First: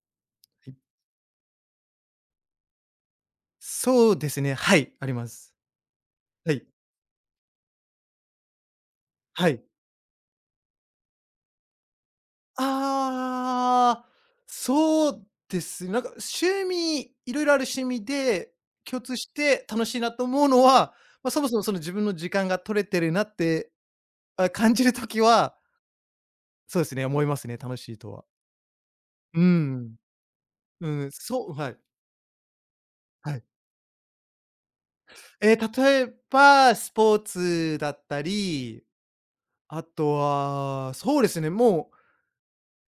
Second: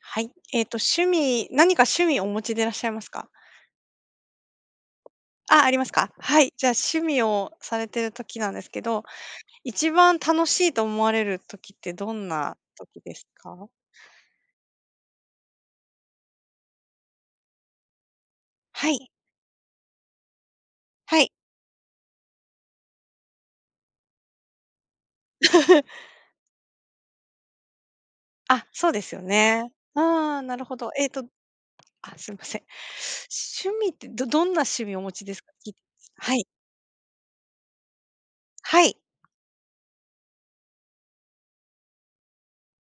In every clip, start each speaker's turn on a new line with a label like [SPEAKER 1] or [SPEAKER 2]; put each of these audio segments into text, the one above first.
[SPEAKER 1] はい。
[SPEAKER 2] はい。
[SPEAKER 1] 趣味趣味お持ちでいらっしゃいますか？
[SPEAKER 2] そうですね、はい、あります。
[SPEAKER 1] あ、ありますか。はい。
[SPEAKER 2] はい。
[SPEAKER 1] じゃあ、趣味をされてる時なんですけど、
[SPEAKER 2] はい。
[SPEAKER 1] 一番楽しいと思われる時ってどんな時ですか？
[SPEAKER 2] ああ、そうですね。なんか趣味いろいろある趣味で、
[SPEAKER 1] は
[SPEAKER 2] 共
[SPEAKER 1] い。
[SPEAKER 2] 通して楽しいなと思うのは、
[SPEAKER 1] は
[SPEAKER 2] まあ、
[SPEAKER 1] い。
[SPEAKER 2] そもそもその自分の時間が取れてるなって、あ、感じるときは、そうですね、思いますね、楽しいとは。
[SPEAKER 1] あ、そうですよ
[SPEAKER 2] う
[SPEAKER 1] ね。
[SPEAKER 2] ん。
[SPEAKER 1] ああ、なるほ
[SPEAKER 2] う
[SPEAKER 1] ど。
[SPEAKER 2] ん、そうはい。
[SPEAKER 1] すいません。
[SPEAKER 2] はい。
[SPEAKER 1] 趣味ってどんな趣味をお持ちですか？
[SPEAKER 2] ええ、
[SPEAKER 1] 聞いて
[SPEAKER 2] 例え
[SPEAKER 1] みますはい。
[SPEAKER 2] ば、スポーツだった
[SPEAKER 1] は
[SPEAKER 2] り、
[SPEAKER 1] い。
[SPEAKER 2] あとは、そうですね、も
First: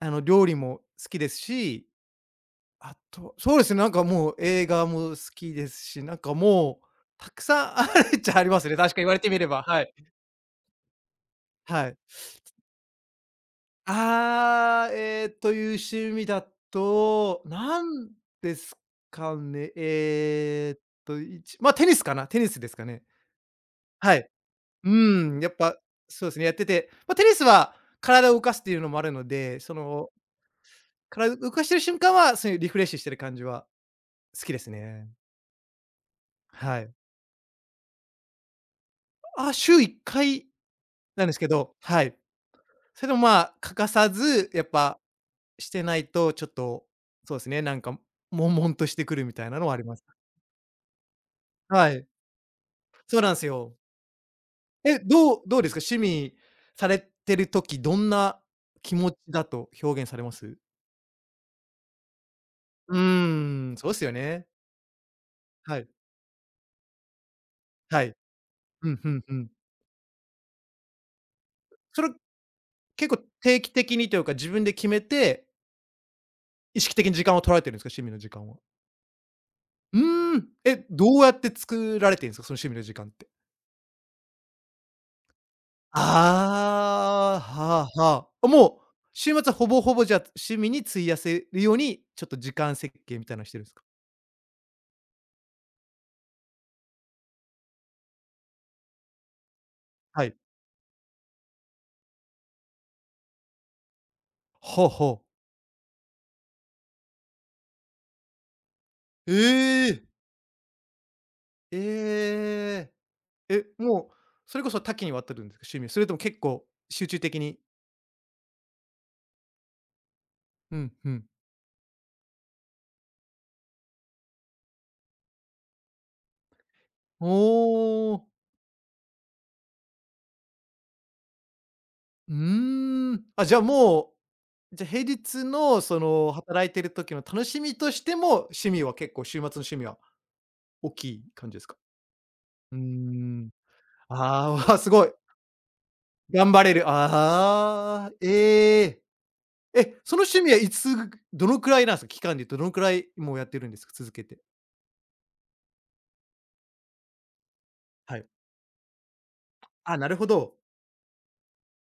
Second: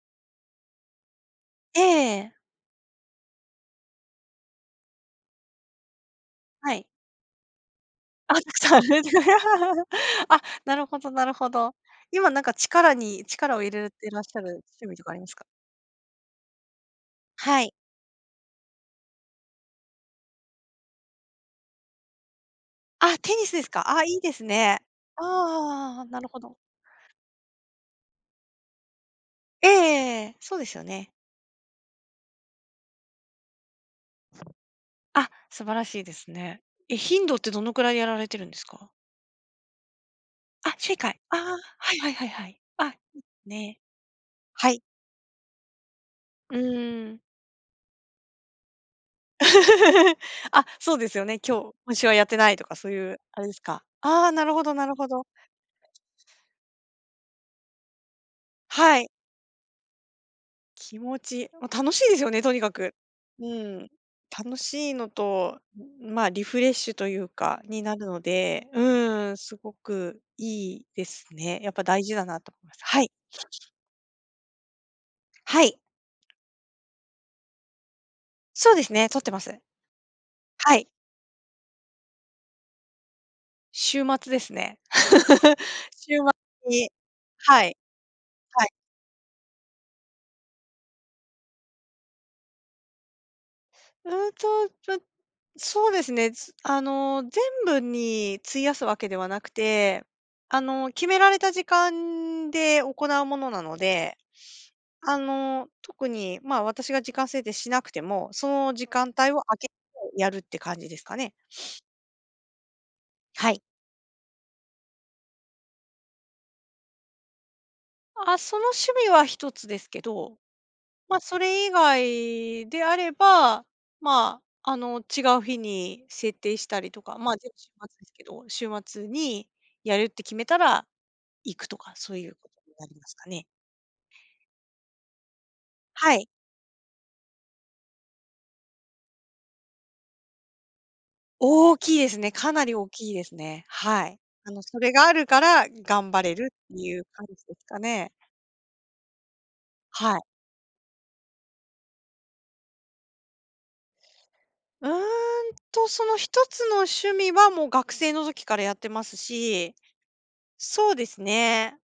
[SPEAKER 2] う、料理も好きです
[SPEAKER 1] え
[SPEAKER 2] し。
[SPEAKER 1] え。
[SPEAKER 2] あと、そうですね、なんかもう映画も好きですし、なんか
[SPEAKER 1] は
[SPEAKER 2] もう、
[SPEAKER 1] い。
[SPEAKER 2] たくさんあるっち
[SPEAKER 1] あ、
[SPEAKER 2] ゃ
[SPEAKER 1] た
[SPEAKER 2] あり
[SPEAKER 1] く
[SPEAKER 2] ます
[SPEAKER 1] さん
[SPEAKER 2] ね、
[SPEAKER 1] あ
[SPEAKER 2] 確か
[SPEAKER 1] る。
[SPEAKER 2] に言われてみれば、は い。
[SPEAKER 1] あ、なるほどなるほど。
[SPEAKER 2] はい。
[SPEAKER 1] 今なんか力を入れてらっしゃる趣
[SPEAKER 2] ああ、
[SPEAKER 1] 味とかあり
[SPEAKER 2] え
[SPEAKER 1] ま
[SPEAKER 2] え
[SPEAKER 1] すか？
[SPEAKER 2] という趣味だと、
[SPEAKER 1] はい。
[SPEAKER 2] なんですかね、いちま、テニスかな、テニスですかね。
[SPEAKER 1] あ、テニスですか。あ、い
[SPEAKER 2] は
[SPEAKER 1] い
[SPEAKER 2] い。
[SPEAKER 1] ですね。
[SPEAKER 2] うーん、やっぱ、
[SPEAKER 1] ああな
[SPEAKER 2] そ
[SPEAKER 1] る
[SPEAKER 2] うです
[SPEAKER 1] ほ
[SPEAKER 2] ね、やっ
[SPEAKER 1] ど。
[SPEAKER 2] てて、テニスは体を動かすっていうのもあるので、
[SPEAKER 1] ええそうですよね。
[SPEAKER 2] 体動かしてる瞬間は、そういうリフレッシュしてる感じは好きですね。
[SPEAKER 1] あ、素晴らしいですね。
[SPEAKER 2] はい。
[SPEAKER 1] え、頻度ってどのくらいやられてるんですか？
[SPEAKER 2] ああ、週1回
[SPEAKER 1] あ、週1回。
[SPEAKER 2] なんで
[SPEAKER 1] ああ、
[SPEAKER 2] すけ
[SPEAKER 1] は
[SPEAKER 2] ど、
[SPEAKER 1] い
[SPEAKER 2] は
[SPEAKER 1] はい
[SPEAKER 2] い。
[SPEAKER 1] はいはい。あ、い
[SPEAKER 2] それでも、
[SPEAKER 1] いで
[SPEAKER 2] ま
[SPEAKER 1] す
[SPEAKER 2] あ、欠
[SPEAKER 1] ね。
[SPEAKER 2] かさず、やっ
[SPEAKER 1] はい。
[SPEAKER 2] ぱしてないと、ちょっ
[SPEAKER 1] う
[SPEAKER 2] と、
[SPEAKER 1] ーん。
[SPEAKER 2] そうですね、なんか、悶々としてくるみたいなのはあります。
[SPEAKER 1] あ、そうですよね。今日、
[SPEAKER 2] は
[SPEAKER 1] 今週
[SPEAKER 2] い。
[SPEAKER 1] はやってないとかそういう
[SPEAKER 2] そうなん
[SPEAKER 1] あ
[SPEAKER 2] す
[SPEAKER 1] れです
[SPEAKER 2] よ。
[SPEAKER 1] か。ああ、なるほどなる
[SPEAKER 2] え、
[SPEAKER 1] ほど。
[SPEAKER 2] どうですか？趣味されてる時、どんな気
[SPEAKER 1] はい。
[SPEAKER 2] 持ちだと表現されます？
[SPEAKER 1] 気持ち、ま、楽しいですよね、とにかく。
[SPEAKER 2] う
[SPEAKER 1] う
[SPEAKER 2] ーん、
[SPEAKER 1] ん。
[SPEAKER 2] そうっすよね。
[SPEAKER 1] 楽しいのと、
[SPEAKER 2] はい。
[SPEAKER 1] ん、まあ、リフレッシュというか、にな
[SPEAKER 2] は
[SPEAKER 1] る
[SPEAKER 2] い。
[SPEAKER 1] ので、
[SPEAKER 2] うん、ふん
[SPEAKER 1] う
[SPEAKER 2] ふ
[SPEAKER 1] ん、
[SPEAKER 2] ん。
[SPEAKER 1] すごくいいですね。やっぱ
[SPEAKER 2] そ
[SPEAKER 1] 大
[SPEAKER 2] れ、
[SPEAKER 1] 事だなと思います。はい。
[SPEAKER 2] 結構定期的にというか、自分で決めて、
[SPEAKER 1] はい。
[SPEAKER 2] 意識的に時間を取られてるんですか？趣味の時間は。
[SPEAKER 1] そうですね、撮ってます。
[SPEAKER 2] うーん。
[SPEAKER 1] は
[SPEAKER 2] え、
[SPEAKER 1] い。
[SPEAKER 2] どうやって作られてんすか？その趣味の時間って。
[SPEAKER 1] 週末ですね。週末に
[SPEAKER 2] ああ、
[SPEAKER 1] はい、
[SPEAKER 2] はあはあ。
[SPEAKER 1] はい。
[SPEAKER 2] もう、週末はほぼほぼじゃあ、趣味に費やせるように、ちょっと時間設計みたいなのしてるんすか？
[SPEAKER 1] うーんと、ま、そうですね。つあの、全部に費やすわけではなくて、
[SPEAKER 2] はい。
[SPEAKER 1] あの、決められた時間で行うものなので、
[SPEAKER 2] はあ
[SPEAKER 1] あ
[SPEAKER 2] はあ。
[SPEAKER 1] の、特に、まあ、私が時間制定しなくても、その時間帯
[SPEAKER 2] え
[SPEAKER 1] を空けて
[SPEAKER 2] え！
[SPEAKER 1] やるって感じですかね。
[SPEAKER 2] ええ。
[SPEAKER 1] はい。
[SPEAKER 2] え、もう、それこそ多岐にわたるんですか？趣味。それとも結構集中的に。
[SPEAKER 1] あ、その趣味は一つですけど
[SPEAKER 2] うんう
[SPEAKER 1] まあ、
[SPEAKER 2] ん。
[SPEAKER 1] それ以外であれば、まあ、あの、違う日に設定したりとか、まあ、全部週末です
[SPEAKER 2] お
[SPEAKER 1] け
[SPEAKER 2] お。
[SPEAKER 1] ど、週末にやるって決めたら行くとか、そうい
[SPEAKER 2] う
[SPEAKER 1] うことになりま
[SPEAKER 2] ー
[SPEAKER 1] す
[SPEAKER 2] ん。
[SPEAKER 1] かね。
[SPEAKER 2] あ、じゃあもう、じゃ、平日のそ
[SPEAKER 1] はい。
[SPEAKER 2] の、働いてる時の楽しみとしても、趣味は結構週末の趣味は大きい感じです
[SPEAKER 1] 大
[SPEAKER 2] か？
[SPEAKER 1] きいですね。かなり
[SPEAKER 2] うー
[SPEAKER 1] 大きいです
[SPEAKER 2] ん。
[SPEAKER 1] ね。はい。
[SPEAKER 2] ああ、
[SPEAKER 1] あの、
[SPEAKER 2] わ、
[SPEAKER 1] そ
[SPEAKER 2] す
[SPEAKER 1] れ
[SPEAKER 2] ご
[SPEAKER 1] が
[SPEAKER 2] い。
[SPEAKER 1] あるから頑張れる
[SPEAKER 2] 頑張れ
[SPEAKER 1] って
[SPEAKER 2] る。
[SPEAKER 1] いう感じですか
[SPEAKER 2] あ
[SPEAKER 1] ね。
[SPEAKER 2] あ、ええ。え、そ
[SPEAKER 1] はい。
[SPEAKER 2] の趣味はいつどのくらいなんですか？期間で言うとどのくらいもうやってるんですか？続けて。
[SPEAKER 1] うーんその一つの趣味はもう学生
[SPEAKER 2] は
[SPEAKER 1] の
[SPEAKER 2] い。
[SPEAKER 1] 時からやってますし、
[SPEAKER 2] あ、なるほど。
[SPEAKER 1] そうですね。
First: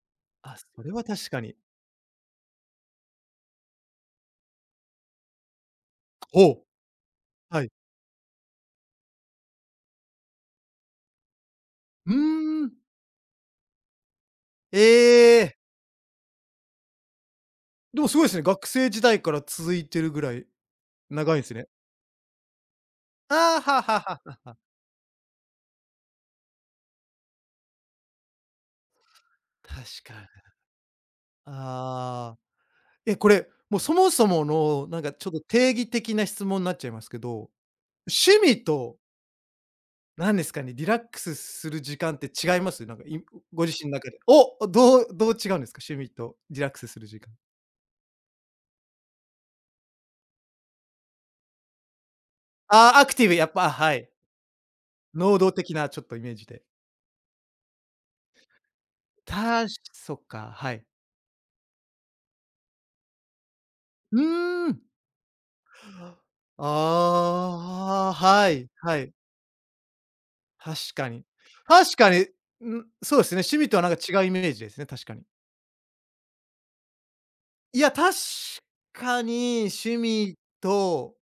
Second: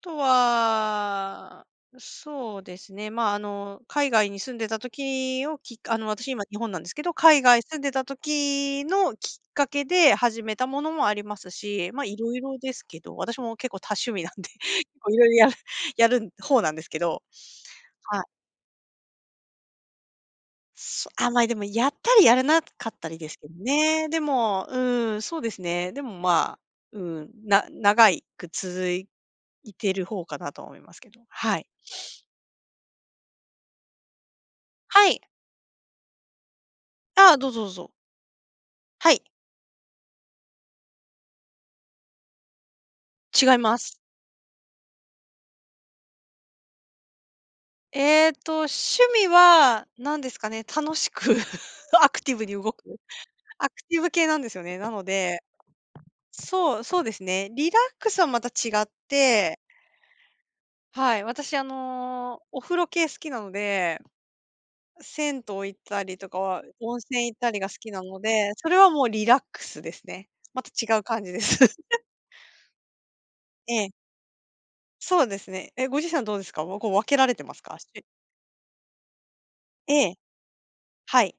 [SPEAKER 1] と
[SPEAKER 2] あ、それは確かに。
[SPEAKER 1] は、そうですね、まあ、あの、海外に住んでた時をきっかあの、私今日
[SPEAKER 2] ほう、
[SPEAKER 1] 本なんですけど、海外
[SPEAKER 2] はい。
[SPEAKER 1] 住んでた時のきっかけで始めたものもありますし、まあ、
[SPEAKER 2] う
[SPEAKER 1] い
[SPEAKER 2] ー
[SPEAKER 1] ろいろで
[SPEAKER 2] ん。
[SPEAKER 1] すけど、私も結構多趣味なんで、
[SPEAKER 2] え
[SPEAKER 1] 結構いろいろやる
[SPEAKER 2] え。
[SPEAKER 1] やる方なんですけど。
[SPEAKER 2] でもす
[SPEAKER 1] はい。
[SPEAKER 2] ごいですね。学生時代から続いてるぐらい長い
[SPEAKER 1] ま
[SPEAKER 2] ん
[SPEAKER 1] あ、
[SPEAKER 2] で
[SPEAKER 1] で
[SPEAKER 2] す
[SPEAKER 1] も
[SPEAKER 2] ね。
[SPEAKER 1] やったりやらなかったりですけど
[SPEAKER 2] あはあはあ
[SPEAKER 1] ね。で
[SPEAKER 2] はあはあ。
[SPEAKER 1] も、うん、そうですね。でも、まあ、うん、長いく続い
[SPEAKER 2] 確
[SPEAKER 1] てる
[SPEAKER 2] か
[SPEAKER 1] 方か
[SPEAKER 2] に。
[SPEAKER 1] なと思いますけど、はい。
[SPEAKER 2] ああ。え、これ、もうそもそものなん
[SPEAKER 1] は
[SPEAKER 2] か
[SPEAKER 1] い。
[SPEAKER 2] ちょっと定義的な質問になっちゃいますけ
[SPEAKER 1] あど
[SPEAKER 2] ど、
[SPEAKER 1] うぞどうぞ。
[SPEAKER 2] 趣味と
[SPEAKER 1] はい、
[SPEAKER 2] なんですかね、リラックスする時間って違います？なんか、
[SPEAKER 1] 違い
[SPEAKER 2] ご自
[SPEAKER 1] ま
[SPEAKER 2] 身の
[SPEAKER 1] す。
[SPEAKER 2] 中で。お、どう違うんですか？趣味とリラックスする時間。
[SPEAKER 1] えっと、趣味は何ですかね、楽しく アクティブに動く、
[SPEAKER 2] ああ、アクティブ、やっ
[SPEAKER 1] ア
[SPEAKER 2] ぱ、
[SPEAKER 1] ク
[SPEAKER 2] は
[SPEAKER 1] ティブ
[SPEAKER 2] い。
[SPEAKER 1] 系なんですよね。なの
[SPEAKER 2] 能
[SPEAKER 1] で、
[SPEAKER 2] 動的なちょっとイメージで。
[SPEAKER 1] そうですね。リラックスはまた違って、
[SPEAKER 2] そっか、はい。
[SPEAKER 1] はい、私あの、お風呂系好きなので、
[SPEAKER 2] うーん。
[SPEAKER 1] 銭湯行ったりとかは、温泉行ったりが好きな
[SPEAKER 2] ああ、
[SPEAKER 1] の
[SPEAKER 2] は
[SPEAKER 1] で、そ
[SPEAKER 2] い、
[SPEAKER 1] れは
[SPEAKER 2] は
[SPEAKER 1] もう
[SPEAKER 2] い。
[SPEAKER 1] リラックスですね。また
[SPEAKER 2] 確
[SPEAKER 1] 違う
[SPEAKER 2] か
[SPEAKER 1] 感
[SPEAKER 2] に。
[SPEAKER 1] じです。
[SPEAKER 2] 確 かに、ん、そうですね、趣味
[SPEAKER 1] え
[SPEAKER 2] とはな
[SPEAKER 1] え、
[SPEAKER 2] んか違うイメージですね、確か
[SPEAKER 1] そ
[SPEAKER 2] に。
[SPEAKER 1] うですね。え、ご自身はどうですか？もうこう分けられてますか？
[SPEAKER 2] い
[SPEAKER 1] し
[SPEAKER 2] や、確かに趣
[SPEAKER 1] ええ、
[SPEAKER 2] 味と
[SPEAKER 1] はい。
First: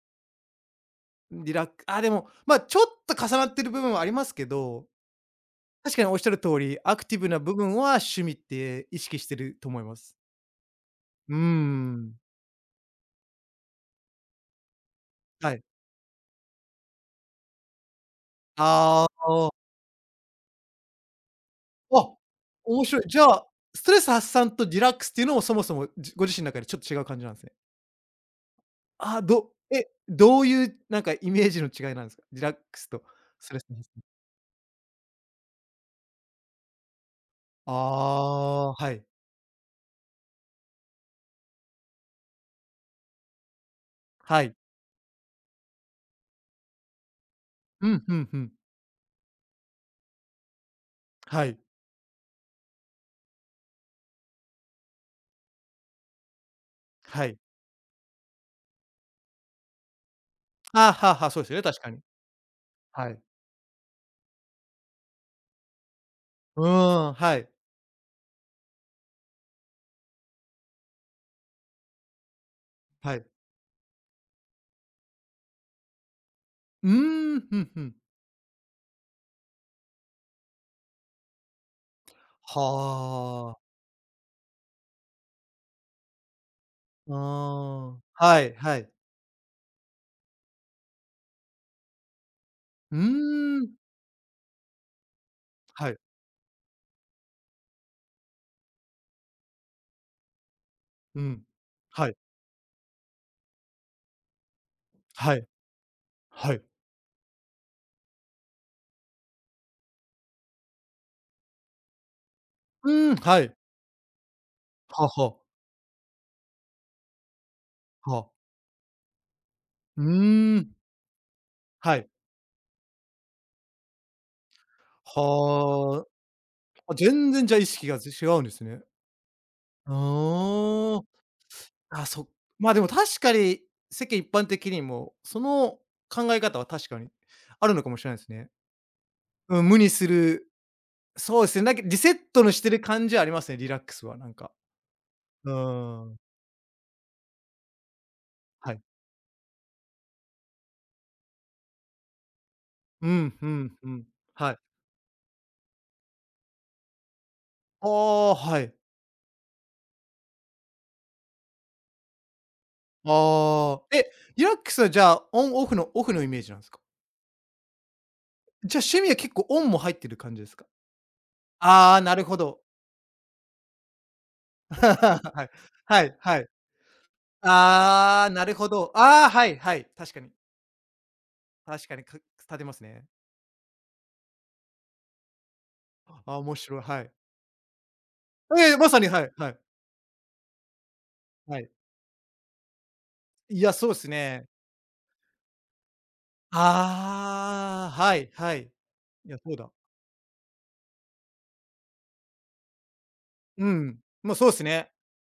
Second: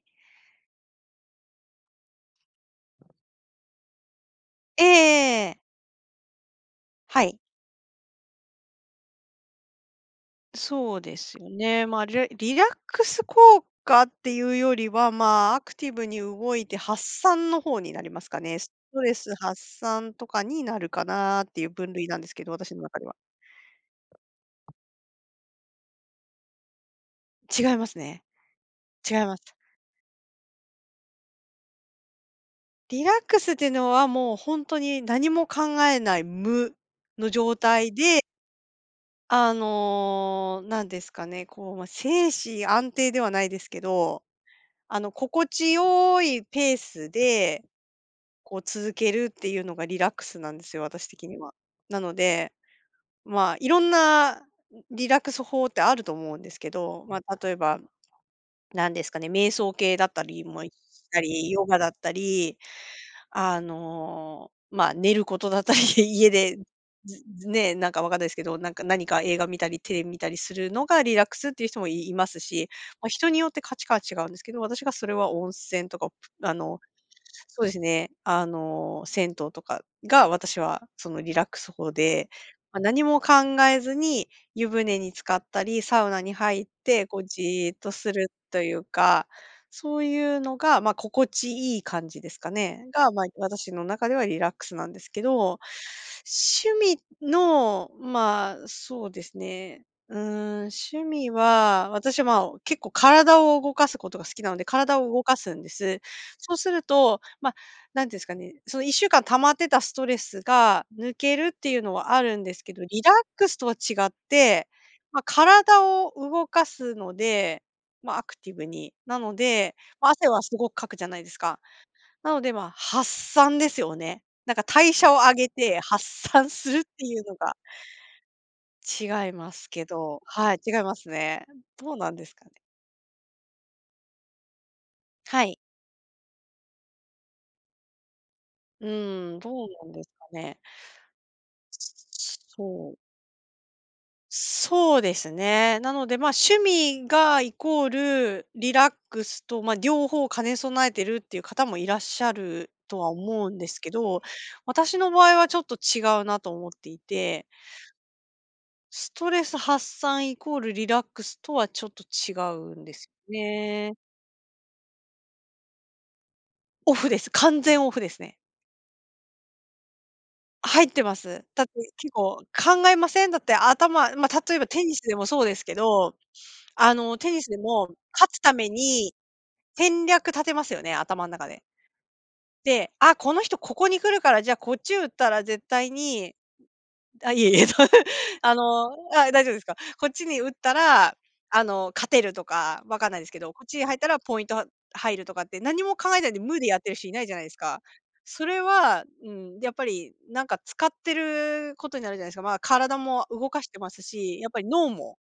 [SPEAKER 2] リラックあ、でも、ちょっと重なってる部分はありますけ
[SPEAKER 1] え
[SPEAKER 2] ど
[SPEAKER 1] えええ
[SPEAKER 2] 確かにおっしゃる通り、アクティ
[SPEAKER 1] は
[SPEAKER 2] ブ
[SPEAKER 1] い。
[SPEAKER 2] な部分は趣味って意識してると思います。
[SPEAKER 1] そうで
[SPEAKER 2] う
[SPEAKER 1] す
[SPEAKER 2] ー
[SPEAKER 1] よね。まあ、
[SPEAKER 2] ん。
[SPEAKER 1] リラックス効果っていうよりは、まあ、
[SPEAKER 2] は
[SPEAKER 1] ア
[SPEAKER 2] い。
[SPEAKER 1] クティブに動いて発散の方になりますかね。スト
[SPEAKER 2] あ
[SPEAKER 1] レス
[SPEAKER 2] あ、
[SPEAKER 1] 発散とかになるかなっていう分類
[SPEAKER 2] あ、
[SPEAKER 1] なんですけど、私の
[SPEAKER 2] 面
[SPEAKER 1] 中
[SPEAKER 2] 白い。
[SPEAKER 1] では。
[SPEAKER 2] じゃあ、ストレス発散とリラックスっていうのもそもそも、ご自身の中でちょっと違う感じなんですね。
[SPEAKER 1] 違いますね。違
[SPEAKER 2] あ
[SPEAKER 1] い
[SPEAKER 2] あ、
[SPEAKER 1] ます。
[SPEAKER 2] どういうなんかイメージの違いなんですか？リラックスと
[SPEAKER 1] リラック
[SPEAKER 2] ス
[SPEAKER 1] ス
[SPEAKER 2] ト
[SPEAKER 1] っ
[SPEAKER 2] レ
[SPEAKER 1] て
[SPEAKER 2] ス
[SPEAKER 1] いう
[SPEAKER 2] 発
[SPEAKER 1] のは
[SPEAKER 2] 散。
[SPEAKER 1] もう本当に何も考えない無の状
[SPEAKER 2] あ
[SPEAKER 1] 態で、
[SPEAKER 2] あ、はい。
[SPEAKER 1] あの、なんですかね、こう、まあ、精神安定ではないですけど、
[SPEAKER 2] はい。
[SPEAKER 1] あの、心地よいペースで
[SPEAKER 2] うん、うんうん。
[SPEAKER 1] こう続けるっていうのがリラックスなんですよ、私的に
[SPEAKER 2] は
[SPEAKER 1] は。
[SPEAKER 2] い。
[SPEAKER 1] なので、まあ、いろんなリラックス法ってあると思うんですけど、ま
[SPEAKER 2] は
[SPEAKER 1] あ、
[SPEAKER 2] い。
[SPEAKER 1] 例えば、なんですかね、瞑想系だったりもし
[SPEAKER 2] ああ、はあ
[SPEAKER 1] た
[SPEAKER 2] はあ、そうで
[SPEAKER 1] り、
[SPEAKER 2] すよね、
[SPEAKER 1] ヨガ
[SPEAKER 2] 確
[SPEAKER 1] だ
[SPEAKER 2] か
[SPEAKER 1] っ
[SPEAKER 2] に。
[SPEAKER 1] たり、
[SPEAKER 2] はい。
[SPEAKER 1] あの、まあ、寝ることだったり、家で、
[SPEAKER 2] うーん、は
[SPEAKER 1] ず
[SPEAKER 2] い。
[SPEAKER 1] ね、なんかわかんないですけど、なんか何か映画見たり、テレビ見たりするのがリラックスっていう人もいいますし、まあ、
[SPEAKER 2] はい。
[SPEAKER 1] 人によって価値観は違うんですけど、私がそれは温泉とか、あの、
[SPEAKER 2] うーん、ふ
[SPEAKER 1] そ
[SPEAKER 2] ん
[SPEAKER 1] うです
[SPEAKER 2] ふん。
[SPEAKER 1] ね、あの、銭湯とかが私はそのリラックス法で、まあ、何も考
[SPEAKER 2] はあ。
[SPEAKER 1] えずに湯船に浸かったり、サウナに入って、こうじ
[SPEAKER 2] あ
[SPEAKER 1] ーっと
[SPEAKER 2] あ、
[SPEAKER 1] する
[SPEAKER 2] はい
[SPEAKER 1] とい
[SPEAKER 2] は
[SPEAKER 1] う
[SPEAKER 2] い。
[SPEAKER 1] かそういうのが、まあ、心地いい感じですかね。
[SPEAKER 2] うー
[SPEAKER 1] が、まあ、
[SPEAKER 2] ん、
[SPEAKER 1] 私の中ではリラックスなんですけど、
[SPEAKER 2] はい、
[SPEAKER 1] 趣味の、まあ、そうですね、うーん、趣
[SPEAKER 2] う
[SPEAKER 1] 味
[SPEAKER 2] ん。
[SPEAKER 1] は、
[SPEAKER 2] はい、
[SPEAKER 1] 私は、まあ、結構体を動かすことが好きなので、体を動
[SPEAKER 2] は
[SPEAKER 1] か
[SPEAKER 2] い、
[SPEAKER 1] すんです。そ
[SPEAKER 2] は
[SPEAKER 1] う
[SPEAKER 2] い。
[SPEAKER 1] すると、まあ、なんていうんですかね、その1週間溜まってたストレスが抜けるっていうのはあるんですけど、
[SPEAKER 2] う
[SPEAKER 1] リラ
[SPEAKER 2] ー
[SPEAKER 1] ッ
[SPEAKER 2] ん、は
[SPEAKER 1] ク
[SPEAKER 2] い。
[SPEAKER 1] スとは違って、
[SPEAKER 2] は
[SPEAKER 1] まあ、
[SPEAKER 2] は、
[SPEAKER 1] 体を動かすのでまあ、ア
[SPEAKER 2] は。
[SPEAKER 1] クティブに。なので、
[SPEAKER 2] うー
[SPEAKER 1] まあ、汗はすご
[SPEAKER 2] ん、
[SPEAKER 1] くかくじゃないですか。
[SPEAKER 2] はい。
[SPEAKER 1] なので、まあ、発散ですよね。なんか代謝を上げて発
[SPEAKER 2] は
[SPEAKER 1] 散するっ
[SPEAKER 2] あ。あ、
[SPEAKER 1] ていう
[SPEAKER 2] 全
[SPEAKER 1] の
[SPEAKER 2] 然
[SPEAKER 1] が
[SPEAKER 2] じゃあ意識が、違うんですね。
[SPEAKER 1] 違いますけど、はい、違いま
[SPEAKER 2] あ
[SPEAKER 1] すね。どう
[SPEAKER 2] あ、
[SPEAKER 1] なんですかね。
[SPEAKER 2] まあ、でも確かに、世間一般的にも、そ
[SPEAKER 1] はい。
[SPEAKER 2] の考え方は確かにあるのかもしれないですね。
[SPEAKER 1] うん、
[SPEAKER 2] う
[SPEAKER 1] どう
[SPEAKER 2] ん、無
[SPEAKER 1] な
[SPEAKER 2] に
[SPEAKER 1] んで
[SPEAKER 2] す
[SPEAKER 1] すか
[SPEAKER 2] る、
[SPEAKER 1] ね。
[SPEAKER 2] そうですね、なんかリセットのしてる
[SPEAKER 1] そう。
[SPEAKER 2] 感じはありますね、リラックスはなんか。
[SPEAKER 1] そうです
[SPEAKER 2] う
[SPEAKER 1] ね。な
[SPEAKER 2] ー
[SPEAKER 1] の
[SPEAKER 2] ん、
[SPEAKER 1] で、まあ、趣味がイコールリ
[SPEAKER 2] はい。
[SPEAKER 1] ラックスと、まあ、両方兼ね備えてるっていう方もいらっしゃると
[SPEAKER 2] う
[SPEAKER 1] は
[SPEAKER 2] ん、
[SPEAKER 1] 思
[SPEAKER 2] ふ
[SPEAKER 1] うんで
[SPEAKER 2] ん
[SPEAKER 1] す
[SPEAKER 2] ふ
[SPEAKER 1] け
[SPEAKER 2] ん、
[SPEAKER 1] ど、
[SPEAKER 2] はい。
[SPEAKER 1] 私の場合はちょっと違うなと思っていて、
[SPEAKER 2] ああ、はい。
[SPEAKER 1] ストレス発散イコールリラックスとはちょっと違うんですよ
[SPEAKER 2] あ
[SPEAKER 1] ね。
[SPEAKER 2] あ。え、リラックスはじゃあ、オンオフのオフのイメージなんですか？
[SPEAKER 1] オフです。完全オフですね。
[SPEAKER 2] じゃ、趣味は結構オンも入ってる感じですか？
[SPEAKER 1] 入ってます。だって
[SPEAKER 2] ああ、
[SPEAKER 1] 結
[SPEAKER 2] なるほ
[SPEAKER 1] 構
[SPEAKER 2] ど。
[SPEAKER 1] 考えませんだって頭、まあ、例えばテニスでも
[SPEAKER 2] は
[SPEAKER 1] そう
[SPEAKER 2] い。
[SPEAKER 1] ですけ
[SPEAKER 2] は
[SPEAKER 1] ど、
[SPEAKER 2] いはい。
[SPEAKER 1] あの、テニスでも
[SPEAKER 2] ああ、
[SPEAKER 1] 勝つ
[SPEAKER 2] な
[SPEAKER 1] た
[SPEAKER 2] るほ
[SPEAKER 1] め
[SPEAKER 2] ど。
[SPEAKER 1] に
[SPEAKER 2] ああ、はいはい。
[SPEAKER 1] 戦
[SPEAKER 2] 確か
[SPEAKER 1] 略
[SPEAKER 2] に。
[SPEAKER 1] 立てますよね、頭ん中で。
[SPEAKER 2] 確かに、立てます
[SPEAKER 1] で、
[SPEAKER 2] ね。
[SPEAKER 1] あ、この人ここに来るから、じゃあこっち打ったら絶対
[SPEAKER 2] あ
[SPEAKER 1] に
[SPEAKER 2] あ、面白い、はい。
[SPEAKER 1] あ、いえいえ、
[SPEAKER 2] ええ、まさに、はい
[SPEAKER 1] 大
[SPEAKER 2] は
[SPEAKER 1] 丈夫
[SPEAKER 2] い。
[SPEAKER 1] ですか。こっちに打ったら、
[SPEAKER 2] は
[SPEAKER 1] あ
[SPEAKER 2] い。
[SPEAKER 1] の、勝てるとか、わかんないですけど、
[SPEAKER 2] い
[SPEAKER 1] こっ
[SPEAKER 2] や、
[SPEAKER 1] ちに
[SPEAKER 2] そうで
[SPEAKER 1] 入った
[SPEAKER 2] す
[SPEAKER 1] らポイン
[SPEAKER 2] ね。
[SPEAKER 1] トは入るとかって何も考えないで無でやってる人いないじゃないですか。
[SPEAKER 2] ああ、はい
[SPEAKER 1] そ
[SPEAKER 2] は
[SPEAKER 1] れ
[SPEAKER 2] い。
[SPEAKER 1] は、
[SPEAKER 2] い
[SPEAKER 1] う
[SPEAKER 2] や、そう
[SPEAKER 1] ん、や
[SPEAKER 2] だ。
[SPEAKER 1] っぱりなんか使ってることになるじゃないですか。まあ、体も動か
[SPEAKER 2] う
[SPEAKER 1] してま
[SPEAKER 2] ん。
[SPEAKER 1] す
[SPEAKER 2] もう
[SPEAKER 1] し、や
[SPEAKER 2] そう
[SPEAKER 1] っ
[SPEAKER 2] で
[SPEAKER 1] ぱ
[SPEAKER 2] す
[SPEAKER 1] り脳
[SPEAKER 2] ね。
[SPEAKER 1] も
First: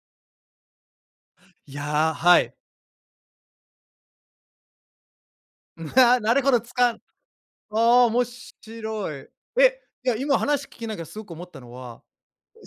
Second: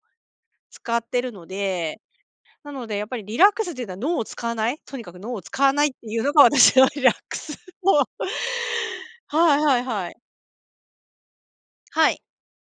[SPEAKER 1] 使ってるの
[SPEAKER 2] い
[SPEAKER 1] で
[SPEAKER 2] やー、はい。
[SPEAKER 1] なので、やっぱりリラックスっていうのは脳を使わない、とにかく脳を使わないってい うの
[SPEAKER 2] なる
[SPEAKER 1] が
[SPEAKER 2] ほど、つ
[SPEAKER 1] 私の
[SPEAKER 2] か んあ
[SPEAKER 1] リラックス
[SPEAKER 2] あ、
[SPEAKER 1] の
[SPEAKER 2] 面白い。
[SPEAKER 1] はいは
[SPEAKER 2] え、
[SPEAKER 1] い
[SPEAKER 2] い
[SPEAKER 1] は
[SPEAKER 2] や、
[SPEAKER 1] い。
[SPEAKER 2] 今話聞きながらすごく思ったのは、
[SPEAKER 1] はい。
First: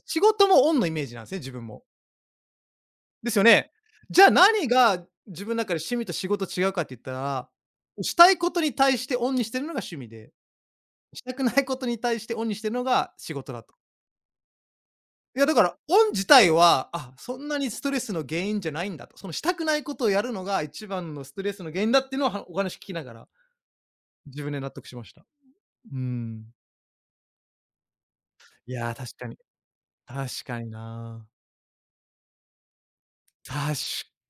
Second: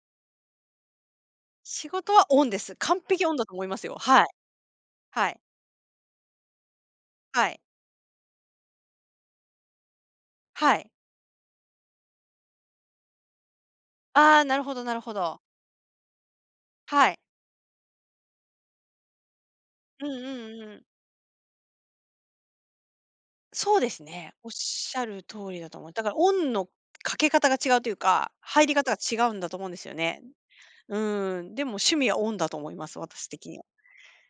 [SPEAKER 2] 仕事もオンのイメージなんですね、自分も。
[SPEAKER 1] 仕事はオンです。完璧
[SPEAKER 2] で
[SPEAKER 1] オン
[SPEAKER 2] すよ
[SPEAKER 1] だと思い
[SPEAKER 2] ね。
[SPEAKER 1] ますよ。は
[SPEAKER 2] じ
[SPEAKER 1] い。
[SPEAKER 2] ゃあ何が
[SPEAKER 1] はい。
[SPEAKER 2] 自分の中で趣味と仕事違うかって言った
[SPEAKER 1] は
[SPEAKER 2] ら、
[SPEAKER 1] い。
[SPEAKER 2] したいことに対してオンにしてるのが趣味で、
[SPEAKER 1] はい。
[SPEAKER 2] したくないことに対してオンにしてるのが仕事だと。
[SPEAKER 1] ああ、なるほどなるほど。
[SPEAKER 2] いやだから、オン自体は、
[SPEAKER 1] は
[SPEAKER 2] あ、
[SPEAKER 1] い。
[SPEAKER 2] そんなにストレスの原因じゃないんだと。そのしたくないこ
[SPEAKER 1] う
[SPEAKER 2] と
[SPEAKER 1] ん
[SPEAKER 2] を
[SPEAKER 1] う
[SPEAKER 2] やるのが
[SPEAKER 1] んうん。
[SPEAKER 2] 一番のストレスの原因だっていうのは、お話聞きながら、
[SPEAKER 1] そうですね。
[SPEAKER 2] 自
[SPEAKER 1] おっ
[SPEAKER 2] 分で納得し
[SPEAKER 1] し
[SPEAKER 2] ま
[SPEAKER 1] ゃ
[SPEAKER 2] し
[SPEAKER 1] る
[SPEAKER 2] た。
[SPEAKER 1] 通りだと思う。
[SPEAKER 2] う
[SPEAKER 1] だからオ
[SPEAKER 2] ん。
[SPEAKER 1] ンのかけ方が違うというか、入
[SPEAKER 2] い
[SPEAKER 1] り方
[SPEAKER 2] や、確
[SPEAKER 1] が
[SPEAKER 2] か
[SPEAKER 1] 違う
[SPEAKER 2] に。
[SPEAKER 1] んだと思うんですよね。
[SPEAKER 2] 確かにな。
[SPEAKER 1] うん、でも趣味はオンだと思います、私的には。
[SPEAKER 2] 確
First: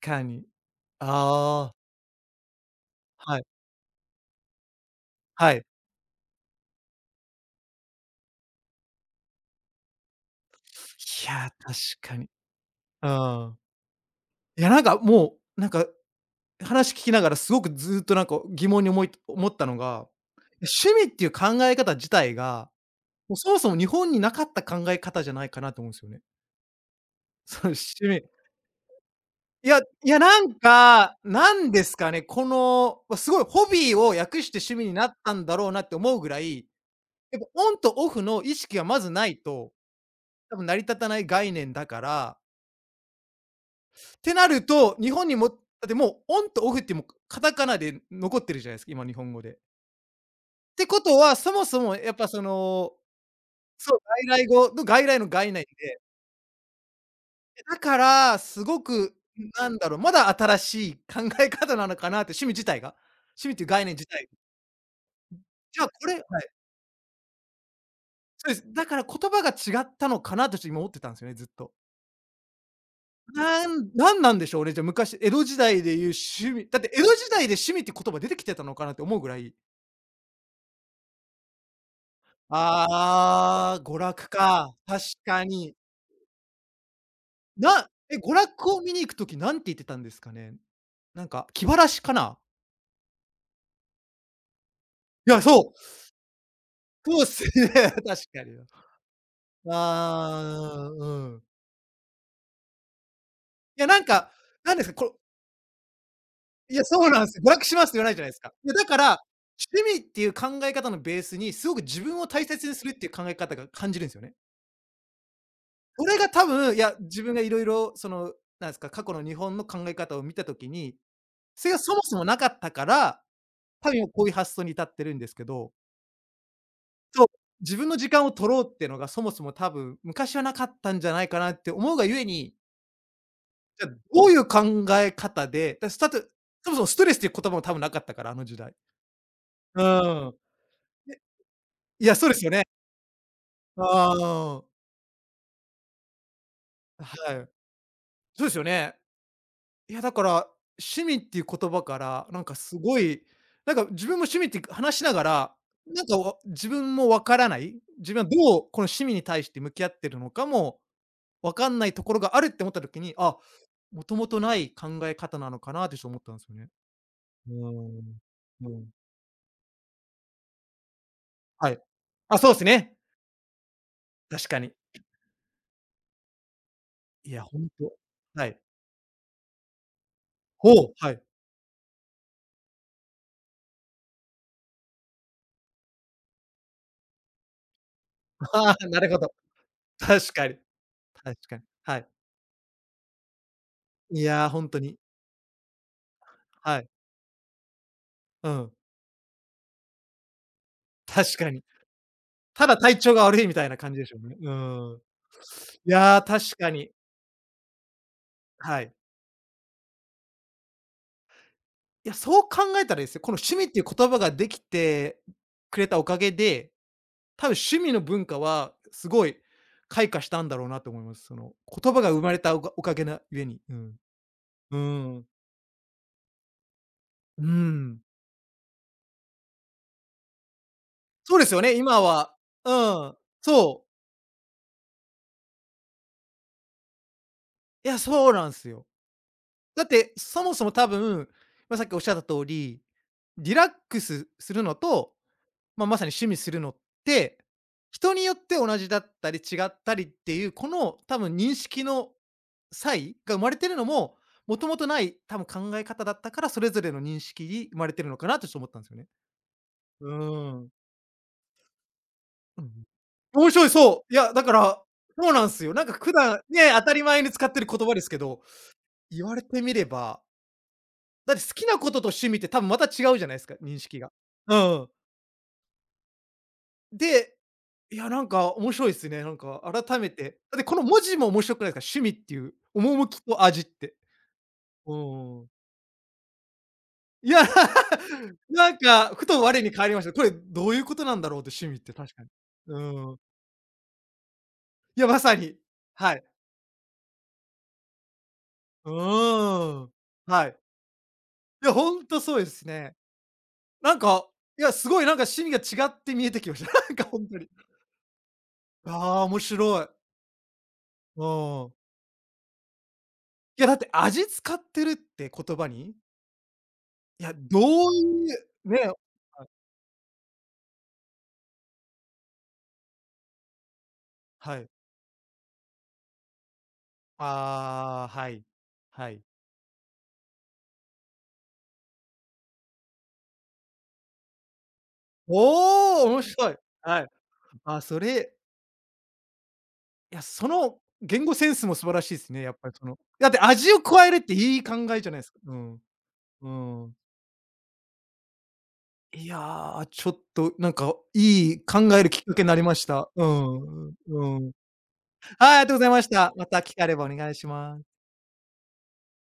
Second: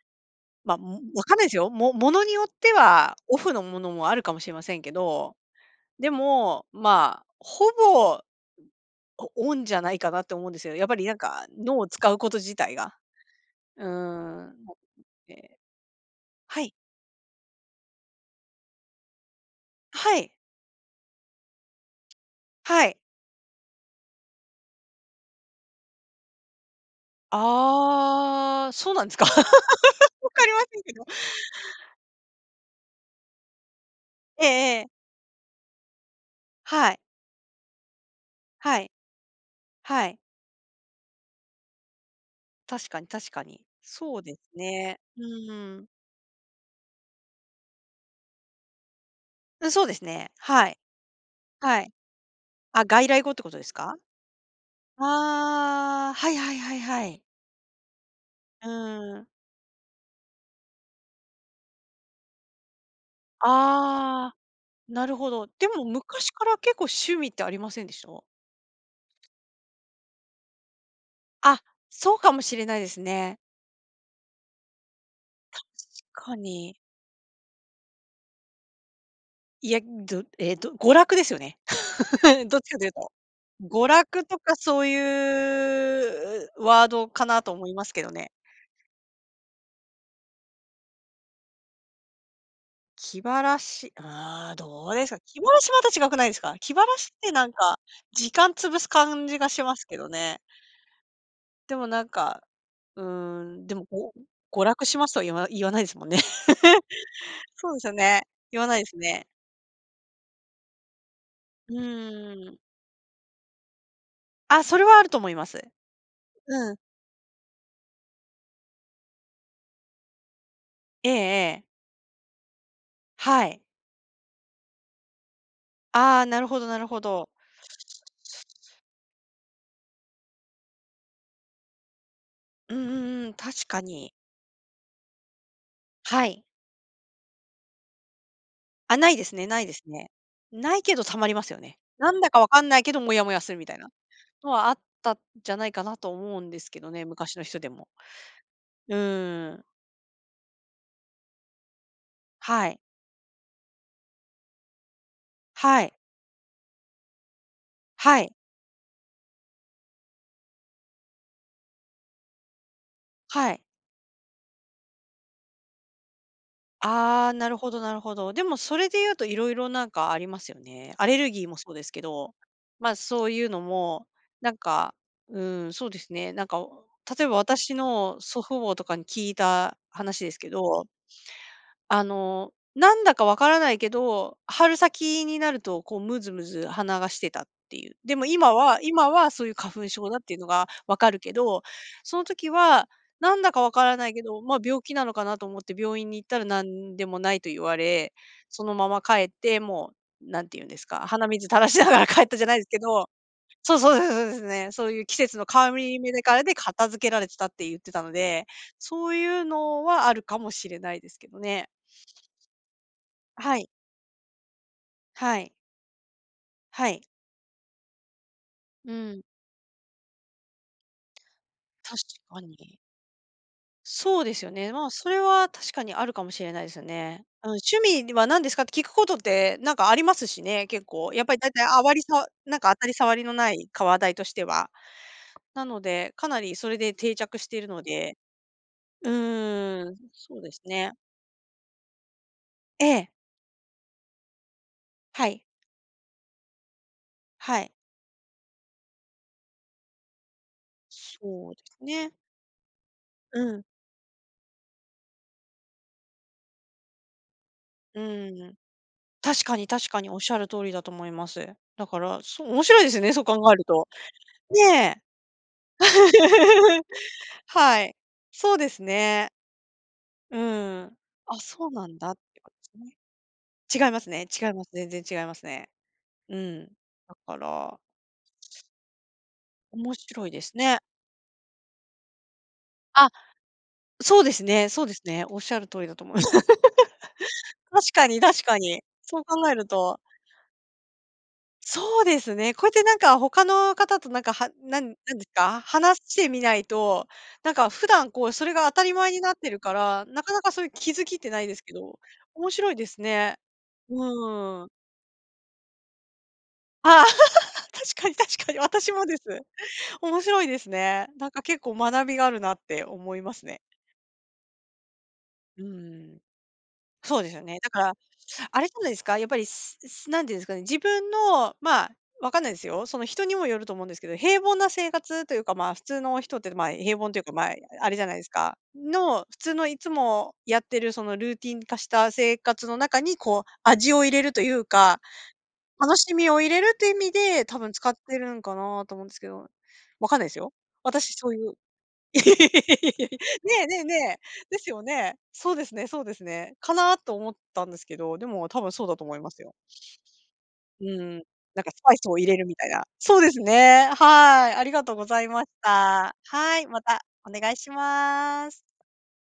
[SPEAKER 2] かに。
[SPEAKER 1] まあ、わかんないですよ。
[SPEAKER 2] ああ、
[SPEAKER 1] 物によっては、オ
[SPEAKER 2] はい、
[SPEAKER 1] フのものもあるかもしれませんけど、
[SPEAKER 2] はい。
[SPEAKER 1] でも、まあ、ほぼ、オンじゃないかなって思うんですよ。やっぱりなん
[SPEAKER 2] い
[SPEAKER 1] か、
[SPEAKER 2] や、確
[SPEAKER 1] 脳を使
[SPEAKER 2] か
[SPEAKER 1] う
[SPEAKER 2] に。
[SPEAKER 1] こと自体が。
[SPEAKER 2] うん。
[SPEAKER 1] うーん、
[SPEAKER 2] いや、なんか、も
[SPEAKER 1] えー
[SPEAKER 2] う、なんか、
[SPEAKER 1] はい。
[SPEAKER 2] 話聞きながらすごくずっと、なんか、疑問に思ったのが、
[SPEAKER 1] はい。
[SPEAKER 2] 趣味っていう考え方自体が、
[SPEAKER 1] はい。
[SPEAKER 2] もう、そもそも日本になかった考え方じゃないかなと思うんですよね。その趣味
[SPEAKER 1] ああ、そうなんですか？わ
[SPEAKER 2] いやいや、な
[SPEAKER 1] かり
[SPEAKER 2] ん
[SPEAKER 1] ませんけど。
[SPEAKER 2] か、なんですかね、この、すごいホビーを訳
[SPEAKER 1] ええ
[SPEAKER 2] して趣
[SPEAKER 1] ええ。
[SPEAKER 2] 味になったんだろうなって思うぐらい、
[SPEAKER 1] はい。
[SPEAKER 2] やっぱオンとオフの意識
[SPEAKER 1] は
[SPEAKER 2] が
[SPEAKER 1] い。
[SPEAKER 2] まずないと
[SPEAKER 1] はい。
[SPEAKER 2] 多分成り立たない概念だから。
[SPEAKER 1] 確かに確かに。そ
[SPEAKER 2] っ
[SPEAKER 1] う
[SPEAKER 2] て
[SPEAKER 1] です
[SPEAKER 2] なると、
[SPEAKER 1] ね。
[SPEAKER 2] 日
[SPEAKER 1] う
[SPEAKER 2] 本にもだ
[SPEAKER 1] ー
[SPEAKER 2] ってもうオンとオフってもうカタカナで残ってるじゃないですか、今日本語で。
[SPEAKER 1] うん、そうですね。は
[SPEAKER 2] っ
[SPEAKER 1] い。
[SPEAKER 2] てことは、そも
[SPEAKER 1] は
[SPEAKER 2] そ
[SPEAKER 1] い。
[SPEAKER 2] もやっぱそ
[SPEAKER 1] あ、
[SPEAKER 2] の、
[SPEAKER 1] 外来語ってことですか？
[SPEAKER 2] そう、外来語の外来の概念で、
[SPEAKER 1] ああ、はいはいはいはい。
[SPEAKER 2] だから、す
[SPEAKER 1] う
[SPEAKER 2] ごく、
[SPEAKER 1] ーん。
[SPEAKER 2] なんだろう、まだ新しい考え方なのかなって、趣味自体が。趣味っていう概念自体。
[SPEAKER 1] ああ、なるほど。で
[SPEAKER 2] じ
[SPEAKER 1] も
[SPEAKER 2] ゃあこれはい、
[SPEAKER 1] 昔から結構趣味ってありませんでした？
[SPEAKER 2] そうです。だから言葉が違ったのかなとちょっと今思ってたんですよね、ずっ
[SPEAKER 1] あ、
[SPEAKER 2] と。
[SPEAKER 1] そうかもしれないですね。
[SPEAKER 2] なんでしょうね、じゃあ昔、江戸時代でいう
[SPEAKER 1] 確か
[SPEAKER 2] 趣味
[SPEAKER 1] に。
[SPEAKER 2] だって江戸時代で趣味って言葉出てきてたのかなって思うぐらい。
[SPEAKER 1] いや、娯楽ですよね。どっちかというと。
[SPEAKER 2] ああ、
[SPEAKER 1] 娯
[SPEAKER 2] 娯
[SPEAKER 1] 楽
[SPEAKER 2] 楽
[SPEAKER 1] とか
[SPEAKER 2] か、
[SPEAKER 1] そうい
[SPEAKER 2] 確かに。
[SPEAKER 1] うワードかなと思いますけどね。
[SPEAKER 2] 娯楽を見に行く時なんて言ってたんですかね？なんか、気晴らしかな？
[SPEAKER 1] 気晴らし、ああ、どうですか。
[SPEAKER 2] い
[SPEAKER 1] 気晴
[SPEAKER 2] や、
[SPEAKER 1] らし
[SPEAKER 2] そ
[SPEAKER 1] また違くないですか？気晴らし
[SPEAKER 2] う、
[SPEAKER 1] っ
[SPEAKER 2] そうっ
[SPEAKER 1] て
[SPEAKER 2] す
[SPEAKER 1] なん
[SPEAKER 2] ね、
[SPEAKER 1] か、時
[SPEAKER 2] 確か
[SPEAKER 1] 間
[SPEAKER 2] に。
[SPEAKER 1] 潰す感じがしますけどね。
[SPEAKER 2] ああ、うん。
[SPEAKER 1] でもなんかで
[SPEAKER 2] い
[SPEAKER 1] も、
[SPEAKER 2] や、なんか、
[SPEAKER 1] 娯
[SPEAKER 2] なんで
[SPEAKER 1] 楽
[SPEAKER 2] すか、
[SPEAKER 1] しますとは言わないですもんね。
[SPEAKER 2] いや、そうなんすよ。娯楽
[SPEAKER 1] そう
[SPEAKER 2] し
[SPEAKER 1] で
[SPEAKER 2] ま
[SPEAKER 1] す
[SPEAKER 2] すっ
[SPEAKER 1] よ
[SPEAKER 2] て言わないじ
[SPEAKER 1] ね。
[SPEAKER 2] ゃないですか。
[SPEAKER 1] 言わ
[SPEAKER 2] いや、
[SPEAKER 1] ないで
[SPEAKER 2] だ
[SPEAKER 1] す
[SPEAKER 2] から、
[SPEAKER 1] ね。
[SPEAKER 2] 趣味っていう考え方のベースに、す
[SPEAKER 1] う
[SPEAKER 2] ごく自分を大
[SPEAKER 1] ーん。
[SPEAKER 2] 切にするっていう考え方が感じるんすよね。
[SPEAKER 1] あ、それはあると思います。
[SPEAKER 2] それが多
[SPEAKER 1] う
[SPEAKER 2] 分、
[SPEAKER 1] ん。
[SPEAKER 2] いや、自分がいろいろその、なんですか、過去の日本の考え方を見た時に、
[SPEAKER 1] ええええ。
[SPEAKER 2] それがそもそもなかったから、
[SPEAKER 1] はい。
[SPEAKER 2] 多分今こういう発想に至ってるんですけど、
[SPEAKER 1] ああ、なるほどなるほ
[SPEAKER 2] そ
[SPEAKER 1] ど。
[SPEAKER 2] う、自分の時間を取ろうっていうのがそもそも多分、昔はなかったんじゃないかなって思うがゆえに、
[SPEAKER 1] うんうんうん、確か
[SPEAKER 2] じゃ、
[SPEAKER 1] に。
[SPEAKER 2] どういう考え方で、スター
[SPEAKER 1] は
[SPEAKER 2] ト
[SPEAKER 1] い。
[SPEAKER 2] そもそもストレスっていう言葉も多分なかったから、あの時代。
[SPEAKER 1] あ、ないですねないです
[SPEAKER 2] う
[SPEAKER 1] ね。
[SPEAKER 2] ーん。
[SPEAKER 1] ないけど溜
[SPEAKER 2] で、
[SPEAKER 1] まりますよね。
[SPEAKER 2] い
[SPEAKER 1] な
[SPEAKER 2] や、
[SPEAKER 1] ん
[SPEAKER 2] そ
[SPEAKER 1] だ
[SPEAKER 2] うで
[SPEAKER 1] か
[SPEAKER 2] す
[SPEAKER 1] わ
[SPEAKER 2] よ
[SPEAKER 1] か
[SPEAKER 2] ね。
[SPEAKER 1] んないけど、モヤモヤするみたい
[SPEAKER 2] あ
[SPEAKER 1] なのはあっ
[SPEAKER 2] あ。
[SPEAKER 1] たんじゃないかなと思うんですけどね、
[SPEAKER 2] は
[SPEAKER 1] 昔の
[SPEAKER 2] い。
[SPEAKER 1] 人でも。
[SPEAKER 2] そうですよ
[SPEAKER 1] う
[SPEAKER 2] ね。
[SPEAKER 1] ーん。
[SPEAKER 2] いや、だから、趣味っていう言葉から、なんか
[SPEAKER 1] は
[SPEAKER 2] す
[SPEAKER 1] い。
[SPEAKER 2] ごい、なんか自分も趣味って話しながら、
[SPEAKER 1] はい。
[SPEAKER 2] なんか自分もわからない、自
[SPEAKER 1] は
[SPEAKER 2] 分はど
[SPEAKER 1] い。
[SPEAKER 2] うこの趣味に対して向き合ってるのかもわかんないところがあるって思った時に、あ、
[SPEAKER 1] はい。
[SPEAKER 2] もともとない考え方なのかなってちょっと思ったんですよね。
[SPEAKER 1] ああ、な
[SPEAKER 2] う
[SPEAKER 1] るほどなるほ
[SPEAKER 2] ー
[SPEAKER 1] ど。でも
[SPEAKER 2] ん。う
[SPEAKER 1] それ
[SPEAKER 2] ん。
[SPEAKER 1] で言うと色々なんかありますよね。アレルギーもそ
[SPEAKER 2] は
[SPEAKER 1] う
[SPEAKER 2] い。
[SPEAKER 1] ですけど、
[SPEAKER 2] あ、そうです
[SPEAKER 1] ま、
[SPEAKER 2] ね。
[SPEAKER 1] あそういうのも、
[SPEAKER 2] 確
[SPEAKER 1] なん
[SPEAKER 2] かに。
[SPEAKER 1] か、うそうですね。例え
[SPEAKER 2] い
[SPEAKER 1] ば
[SPEAKER 2] や、ほん
[SPEAKER 1] 私
[SPEAKER 2] と。
[SPEAKER 1] の祖
[SPEAKER 2] はい。
[SPEAKER 1] 父母とかに聞いた話ですけ
[SPEAKER 2] ほ
[SPEAKER 1] ど、
[SPEAKER 2] う、はい。
[SPEAKER 1] あの、なんだかわからないけど、春先になると、こう、ムズムズ鼻がしてたっていう。でも
[SPEAKER 2] ああ、な
[SPEAKER 1] 今
[SPEAKER 2] るほ
[SPEAKER 1] は
[SPEAKER 2] ど。
[SPEAKER 1] そういう花粉症だって
[SPEAKER 2] 確
[SPEAKER 1] いうの
[SPEAKER 2] かに。
[SPEAKER 1] がわかるけ
[SPEAKER 2] 確か
[SPEAKER 1] ど、
[SPEAKER 2] に。はい。
[SPEAKER 1] その時はなんだかわからないけ
[SPEAKER 2] い
[SPEAKER 1] ど、
[SPEAKER 2] や、
[SPEAKER 1] まあ、
[SPEAKER 2] ほんと
[SPEAKER 1] 病気
[SPEAKER 2] に。
[SPEAKER 1] なのかなと思って病院に行ったらな
[SPEAKER 2] はい。
[SPEAKER 1] んでもないと言われ、
[SPEAKER 2] う
[SPEAKER 1] そ
[SPEAKER 2] ん。
[SPEAKER 1] のまま帰って、う、なんて言うんですか、鼻
[SPEAKER 2] 確
[SPEAKER 1] 水
[SPEAKER 2] か
[SPEAKER 1] 垂
[SPEAKER 2] に。
[SPEAKER 1] らしながら帰ったじゃないです
[SPEAKER 2] ただ
[SPEAKER 1] け
[SPEAKER 2] 体
[SPEAKER 1] ど、
[SPEAKER 2] 調が悪いみたい
[SPEAKER 1] そ
[SPEAKER 2] な
[SPEAKER 1] う
[SPEAKER 2] 感
[SPEAKER 1] そう
[SPEAKER 2] じ
[SPEAKER 1] そ
[SPEAKER 2] で
[SPEAKER 1] う
[SPEAKER 2] しょ
[SPEAKER 1] そう
[SPEAKER 2] う
[SPEAKER 1] で
[SPEAKER 2] ね。
[SPEAKER 1] す
[SPEAKER 2] う
[SPEAKER 1] ね。そうい
[SPEAKER 2] ん。
[SPEAKER 1] う季節の変わ
[SPEAKER 2] い
[SPEAKER 1] り目で
[SPEAKER 2] や、
[SPEAKER 1] から
[SPEAKER 2] 確
[SPEAKER 1] で
[SPEAKER 2] か
[SPEAKER 1] 片
[SPEAKER 2] に。
[SPEAKER 1] 付けられてたって言ってたので、
[SPEAKER 2] はい。
[SPEAKER 1] そういうのはあるかもしれないですけどね。
[SPEAKER 2] いや、そう考えたらですよ、この趣
[SPEAKER 1] は
[SPEAKER 2] 味っ
[SPEAKER 1] い、
[SPEAKER 2] ていう言葉ができて
[SPEAKER 1] はい、
[SPEAKER 2] くれたおかげで、
[SPEAKER 1] はい。
[SPEAKER 2] 多分趣味の文化は
[SPEAKER 1] う
[SPEAKER 2] す
[SPEAKER 1] ん、
[SPEAKER 2] ごい開花したんだろうなと思います。その言
[SPEAKER 1] 確
[SPEAKER 2] 葉が生まれ
[SPEAKER 1] か
[SPEAKER 2] たおか
[SPEAKER 1] に。
[SPEAKER 2] おかげなゆえに。うん。
[SPEAKER 1] そうですよね。
[SPEAKER 2] うー
[SPEAKER 1] まあ、それ
[SPEAKER 2] ん。
[SPEAKER 1] は確かにあるかもしれないですよね。
[SPEAKER 2] うー
[SPEAKER 1] うん、趣
[SPEAKER 2] ん。
[SPEAKER 1] 味は何ですかって聞くことってなんかありますしね、結構。やっぱ
[SPEAKER 2] そ
[SPEAKER 1] り
[SPEAKER 2] うで
[SPEAKER 1] 大
[SPEAKER 2] すよ
[SPEAKER 1] 体
[SPEAKER 2] ね、
[SPEAKER 1] あわり
[SPEAKER 2] 今
[SPEAKER 1] さ
[SPEAKER 2] は。
[SPEAKER 1] なんか
[SPEAKER 2] う
[SPEAKER 1] 当たり
[SPEAKER 2] ん。
[SPEAKER 1] 障りのない
[SPEAKER 2] そう。
[SPEAKER 1] 話題としては。なので、かなりそれで定着しているの
[SPEAKER 2] いや、
[SPEAKER 1] で、
[SPEAKER 2] そうなんすよ。
[SPEAKER 1] う
[SPEAKER 2] だっ
[SPEAKER 1] ーん、
[SPEAKER 2] て、
[SPEAKER 1] そう
[SPEAKER 2] そ
[SPEAKER 1] で
[SPEAKER 2] も
[SPEAKER 1] す
[SPEAKER 2] そも多
[SPEAKER 1] ね。
[SPEAKER 2] 分、ま、さっきおっしゃった通り、
[SPEAKER 1] ええ、
[SPEAKER 2] リラックスするのと、
[SPEAKER 1] はい、
[SPEAKER 2] まあ、まさに趣味するのって、
[SPEAKER 1] はい。
[SPEAKER 2] 人によって同じだったり違ったりっていう、この多分
[SPEAKER 1] そう
[SPEAKER 2] 認
[SPEAKER 1] です
[SPEAKER 2] 識の
[SPEAKER 1] ね。
[SPEAKER 2] 差異が生
[SPEAKER 1] う
[SPEAKER 2] まれ
[SPEAKER 1] ん、
[SPEAKER 2] てるのも、もともとない多分考え方だったから、それぞれの認識に生まれ
[SPEAKER 1] う
[SPEAKER 2] てるのかなとちょっ
[SPEAKER 1] ん。
[SPEAKER 2] と思ったんですよね。
[SPEAKER 1] 確かに確か
[SPEAKER 2] う
[SPEAKER 1] におっしゃる
[SPEAKER 2] ー
[SPEAKER 1] 通
[SPEAKER 2] ん。
[SPEAKER 1] りだと思います。だから、そう、
[SPEAKER 2] う
[SPEAKER 1] 面
[SPEAKER 2] ん。
[SPEAKER 1] 白いですね、そう考
[SPEAKER 2] 面
[SPEAKER 1] える
[SPEAKER 2] 白い、
[SPEAKER 1] と。
[SPEAKER 2] そう。いや、だから、
[SPEAKER 1] ねえ。
[SPEAKER 2] そうなんすよ。なんか普段ね、当 たり前に使ってる
[SPEAKER 1] は
[SPEAKER 2] 言葉
[SPEAKER 1] い。
[SPEAKER 2] ですけど、
[SPEAKER 1] そうです
[SPEAKER 2] 言
[SPEAKER 1] ね。
[SPEAKER 2] われてみれば、
[SPEAKER 1] うん。
[SPEAKER 2] だ
[SPEAKER 1] あ、
[SPEAKER 2] って好き
[SPEAKER 1] そう
[SPEAKER 2] なこ
[SPEAKER 1] なん
[SPEAKER 2] とと
[SPEAKER 1] だっ
[SPEAKER 2] 趣味
[SPEAKER 1] て
[SPEAKER 2] って
[SPEAKER 1] こ
[SPEAKER 2] 多分ま
[SPEAKER 1] と
[SPEAKER 2] た
[SPEAKER 1] ですね。
[SPEAKER 2] 違うじゃないですか、認
[SPEAKER 1] 違い
[SPEAKER 2] 識
[SPEAKER 1] ます
[SPEAKER 2] が。
[SPEAKER 1] ね違い
[SPEAKER 2] う
[SPEAKER 1] ます。全
[SPEAKER 2] ん。
[SPEAKER 1] 然違いますね。うん。だ
[SPEAKER 2] で、
[SPEAKER 1] から、
[SPEAKER 2] いや、なんか面白いですね、なんか
[SPEAKER 1] 面
[SPEAKER 2] 改め
[SPEAKER 1] 白い
[SPEAKER 2] て。
[SPEAKER 1] です
[SPEAKER 2] だってこ
[SPEAKER 1] ね。
[SPEAKER 2] の文字も面白くないですか、趣味っていう、
[SPEAKER 1] あ、
[SPEAKER 2] 趣と味って。
[SPEAKER 1] そうですねそうで
[SPEAKER 2] う
[SPEAKER 1] すね。おっ
[SPEAKER 2] んん。
[SPEAKER 1] しゃる通りだと思います。
[SPEAKER 2] いや、
[SPEAKER 1] 確かに 確か
[SPEAKER 2] なん
[SPEAKER 1] に。
[SPEAKER 2] か、
[SPEAKER 1] そう
[SPEAKER 2] ふと
[SPEAKER 1] 考え
[SPEAKER 2] 我
[SPEAKER 1] る
[SPEAKER 2] に返り
[SPEAKER 1] と、
[SPEAKER 2] ました。これどういうことなんだろうって、趣味って
[SPEAKER 1] そう
[SPEAKER 2] 確
[SPEAKER 1] で
[SPEAKER 2] かに。
[SPEAKER 1] すね。こうやっ
[SPEAKER 2] う
[SPEAKER 1] てなんか
[SPEAKER 2] ん。
[SPEAKER 1] 他の方となんか、なん
[SPEAKER 2] いや、
[SPEAKER 1] なん
[SPEAKER 2] ま
[SPEAKER 1] です
[SPEAKER 2] さに。
[SPEAKER 1] か、話
[SPEAKER 2] は
[SPEAKER 1] し
[SPEAKER 2] い。
[SPEAKER 1] てみないと、なんか普段こうそれが当た
[SPEAKER 2] う
[SPEAKER 1] り前になってるか
[SPEAKER 2] ーん。
[SPEAKER 1] ら、なかな
[SPEAKER 2] は
[SPEAKER 1] か
[SPEAKER 2] い。
[SPEAKER 1] そういう気づきってないです
[SPEAKER 2] い
[SPEAKER 1] け
[SPEAKER 2] や、ほ
[SPEAKER 1] ど、
[SPEAKER 2] んとそうで
[SPEAKER 1] 面
[SPEAKER 2] す
[SPEAKER 1] 白いで
[SPEAKER 2] ね。
[SPEAKER 1] すね。
[SPEAKER 2] なんか、い
[SPEAKER 1] うん。
[SPEAKER 2] や、すごいなんか趣味が違って見えてきました。なん
[SPEAKER 1] あ
[SPEAKER 2] か
[SPEAKER 1] あ、
[SPEAKER 2] ほんとに。
[SPEAKER 1] 確かに確かに、私もで
[SPEAKER 2] あ
[SPEAKER 1] す。
[SPEAKER 2] あ、面白い。
[SPEAKER 1] 面白いですね。
[SPEAKER 2] う
[SPEAKER 1] なんか結
[SPEAKER 2] ん。
[SPEAKER 1] 構学びがあるなって思いますね。
[SPEAKER 2] いや、だって味使ってるって言
[SPEAKER 1] う
[SPEAKER 2] 葉に、
[SPEAKER 1] ん。そう
[SPEAKER 2] い
[SPEAKER 1] で
[SPEAKER 2] や、
[SPEAKER 1] すよね。
[SPEAKER 2] ど
[SPEAKER 1] だから
[SPEAKER 2] ういう、
[SPEAKER 1] あれじ
[SPEAKER 2] ね、
[SPEAKER 1] ゃない
[SPEAKER 2] は
[SPEAKER 1] ですか、やっぱり、
[SPEAKER 2] い、
[SPEAKER 1] なんていうんですかね、自分の、まあ、わかんないですよ。その人にもよると思うんですけど、平凡
[SPEAKER 2] はい。
[SPEAKER 1] な生活というか、まあ、普通の人って、まあ、平凡というか、まあ、あれじゃ
[SPEAKER 2] ああ、
[SPEAKER 1] ないです
[SPEAKER 2] はい。
[SPEAKER 1] か。
[SPEAKER 2] はい。
[SPEAKER 1] の、普通のいつもやってるそのルーティン化した生活の中に、こう、味を入れるというか、楽
[SPEAKER 2] おお、
[SPEAKER 1] し
[SPEAKER 2] 面
[SPEAKER 1] みを入
[SPEAKER 2] 白い。
[SPEAKER 1] れるという意
[SPEAKER 2] はい。
[SPEAKER 1] 味で、多分
[SPEAKER 2] あ、
[SPEAKER 1] 使っ
[SPEAKER 2] そ
[SPEAKER 1] てる
[SPEAKER 2] れ、
[SPEAKER 1] んかなと思うんですけど、わ
[SPEAKER 2] い
[SPEAKER 1] かん
[SPEAKER 2] や、
[SPEAKER 1] ないです
[SPEAKER 2] そ
[SPEAKER 1] よ。
[SPEAKER 2] の
[SPEAKER 1] 私
[SPEAKER 2] 言
[SPEAKER 1] そ
[SPEAKER 2] 語
[SPEAKER 1] うい
[SPEAKER 2] セ
[SPEAKER 1] う
[SPEAKER 2] ンスも素晴らしい
[SPEAKER 1] いや
[SPEAKER 2] す
[SPEAKER 1] い
[SPEAKER 2] ね、
[SPEAKER 1] や
[SPEAKER 2] やっぱりそ
[SPEAKER 1] い
[SPEAKER 2] の。
[SPEAKER 1] や、ね
[SPEAKER 2] だって
[SPEAKER 1] え
[SPEAKER 2] 味
[SPEAKER 1] ね
[SPEAKER 2] を
[SPEAKER 1] え
[SPEAKER 2] 加える
[SPEAKER 1] ね
[SPEAKER 2] って
[SPEAKER 1] え。
[SPEAKER 2] い
[SPEAKER 1] で
[SPEAKER 2] い
[SPEAKER 1] す
[SPEAKER 2] 考
[SPEAKER 1] よ
[SPEAKER 2] えじゃ
[SPEAKER 1] ね。
[SPEAKER 2] ないすか。う
[SPEAKER 1] そうです
[SPEAKER 2] ん。
[SPEAKER 1] ねそうです
[SPEAKER 2] う
[SPEAKER 1] ね。か
[SPEAKER 2] ん。
[SPEAKER 1] なと思ったんですけど、でも多分そうだと思い
[SPEAKER 2] い
[SPEAKER 1] ますよ。
[SPEAKER 2] や、ちょっとなん
[SPEAKER 1] う
[SPEAKER 2] か
[SPEAKER 1] ん。
[SPEAKER 2] い
[SPEAKER 1] なん
[SPEAKER 2] い
[SPEAKER 1] かス
[SPEAKER 2] 考
[SPEAKER 1] パイ
[SPEAKER 2] え
[SPEAKER 1] ス
[SPEAKER 2] る
[SPEAKER 1] を
[SPEAKER 2] きっ
[SPEAKER 1] 入
[SPEAKER 2] か
[SPEAKER 1] れ
[SPEAKER 2] け
[SPEAKER 1] る
[SPEAKER 2] に
[SPEAKER 1] み
[SPEAKER 2] なり
[SPEAKER 1] たい
[SPEAKER 2] ま
[SPEAKER 1] な。
[SPEAKER 2] した。
[SPEAKER 1] そう
[SPEAKER 2] う
[SPEAKER 1] です
[SPEAKER 2] ん、
[SPEAKER 1] ね、
[SPEAKER 2] うん、う
[SPEAKER 1] は
[SPEAKER 2] ん。
[SPEAKER 1] い。ありがとうございまし
[SPEAKER 2] はい、ありがとうございまし
[SPEAKER 1] た。
[SPEAKER 2] た。ま
[SPEAKER 1] は
[SPEAKER 2] た
[SPEAKER 1] い、
[SPEAKER 2] 機
[SPEAKER 1] ま
[SPEAKER 2] 会あれ
[SPEAKER 1] た
[SPEAKER 2] ばお願
[SPEAKER 1] お
[SPEAKER 2] いし
[SPEAKER 1] 願いし
[SPEAKER 2] ます。
[SPEAKER 1] ます。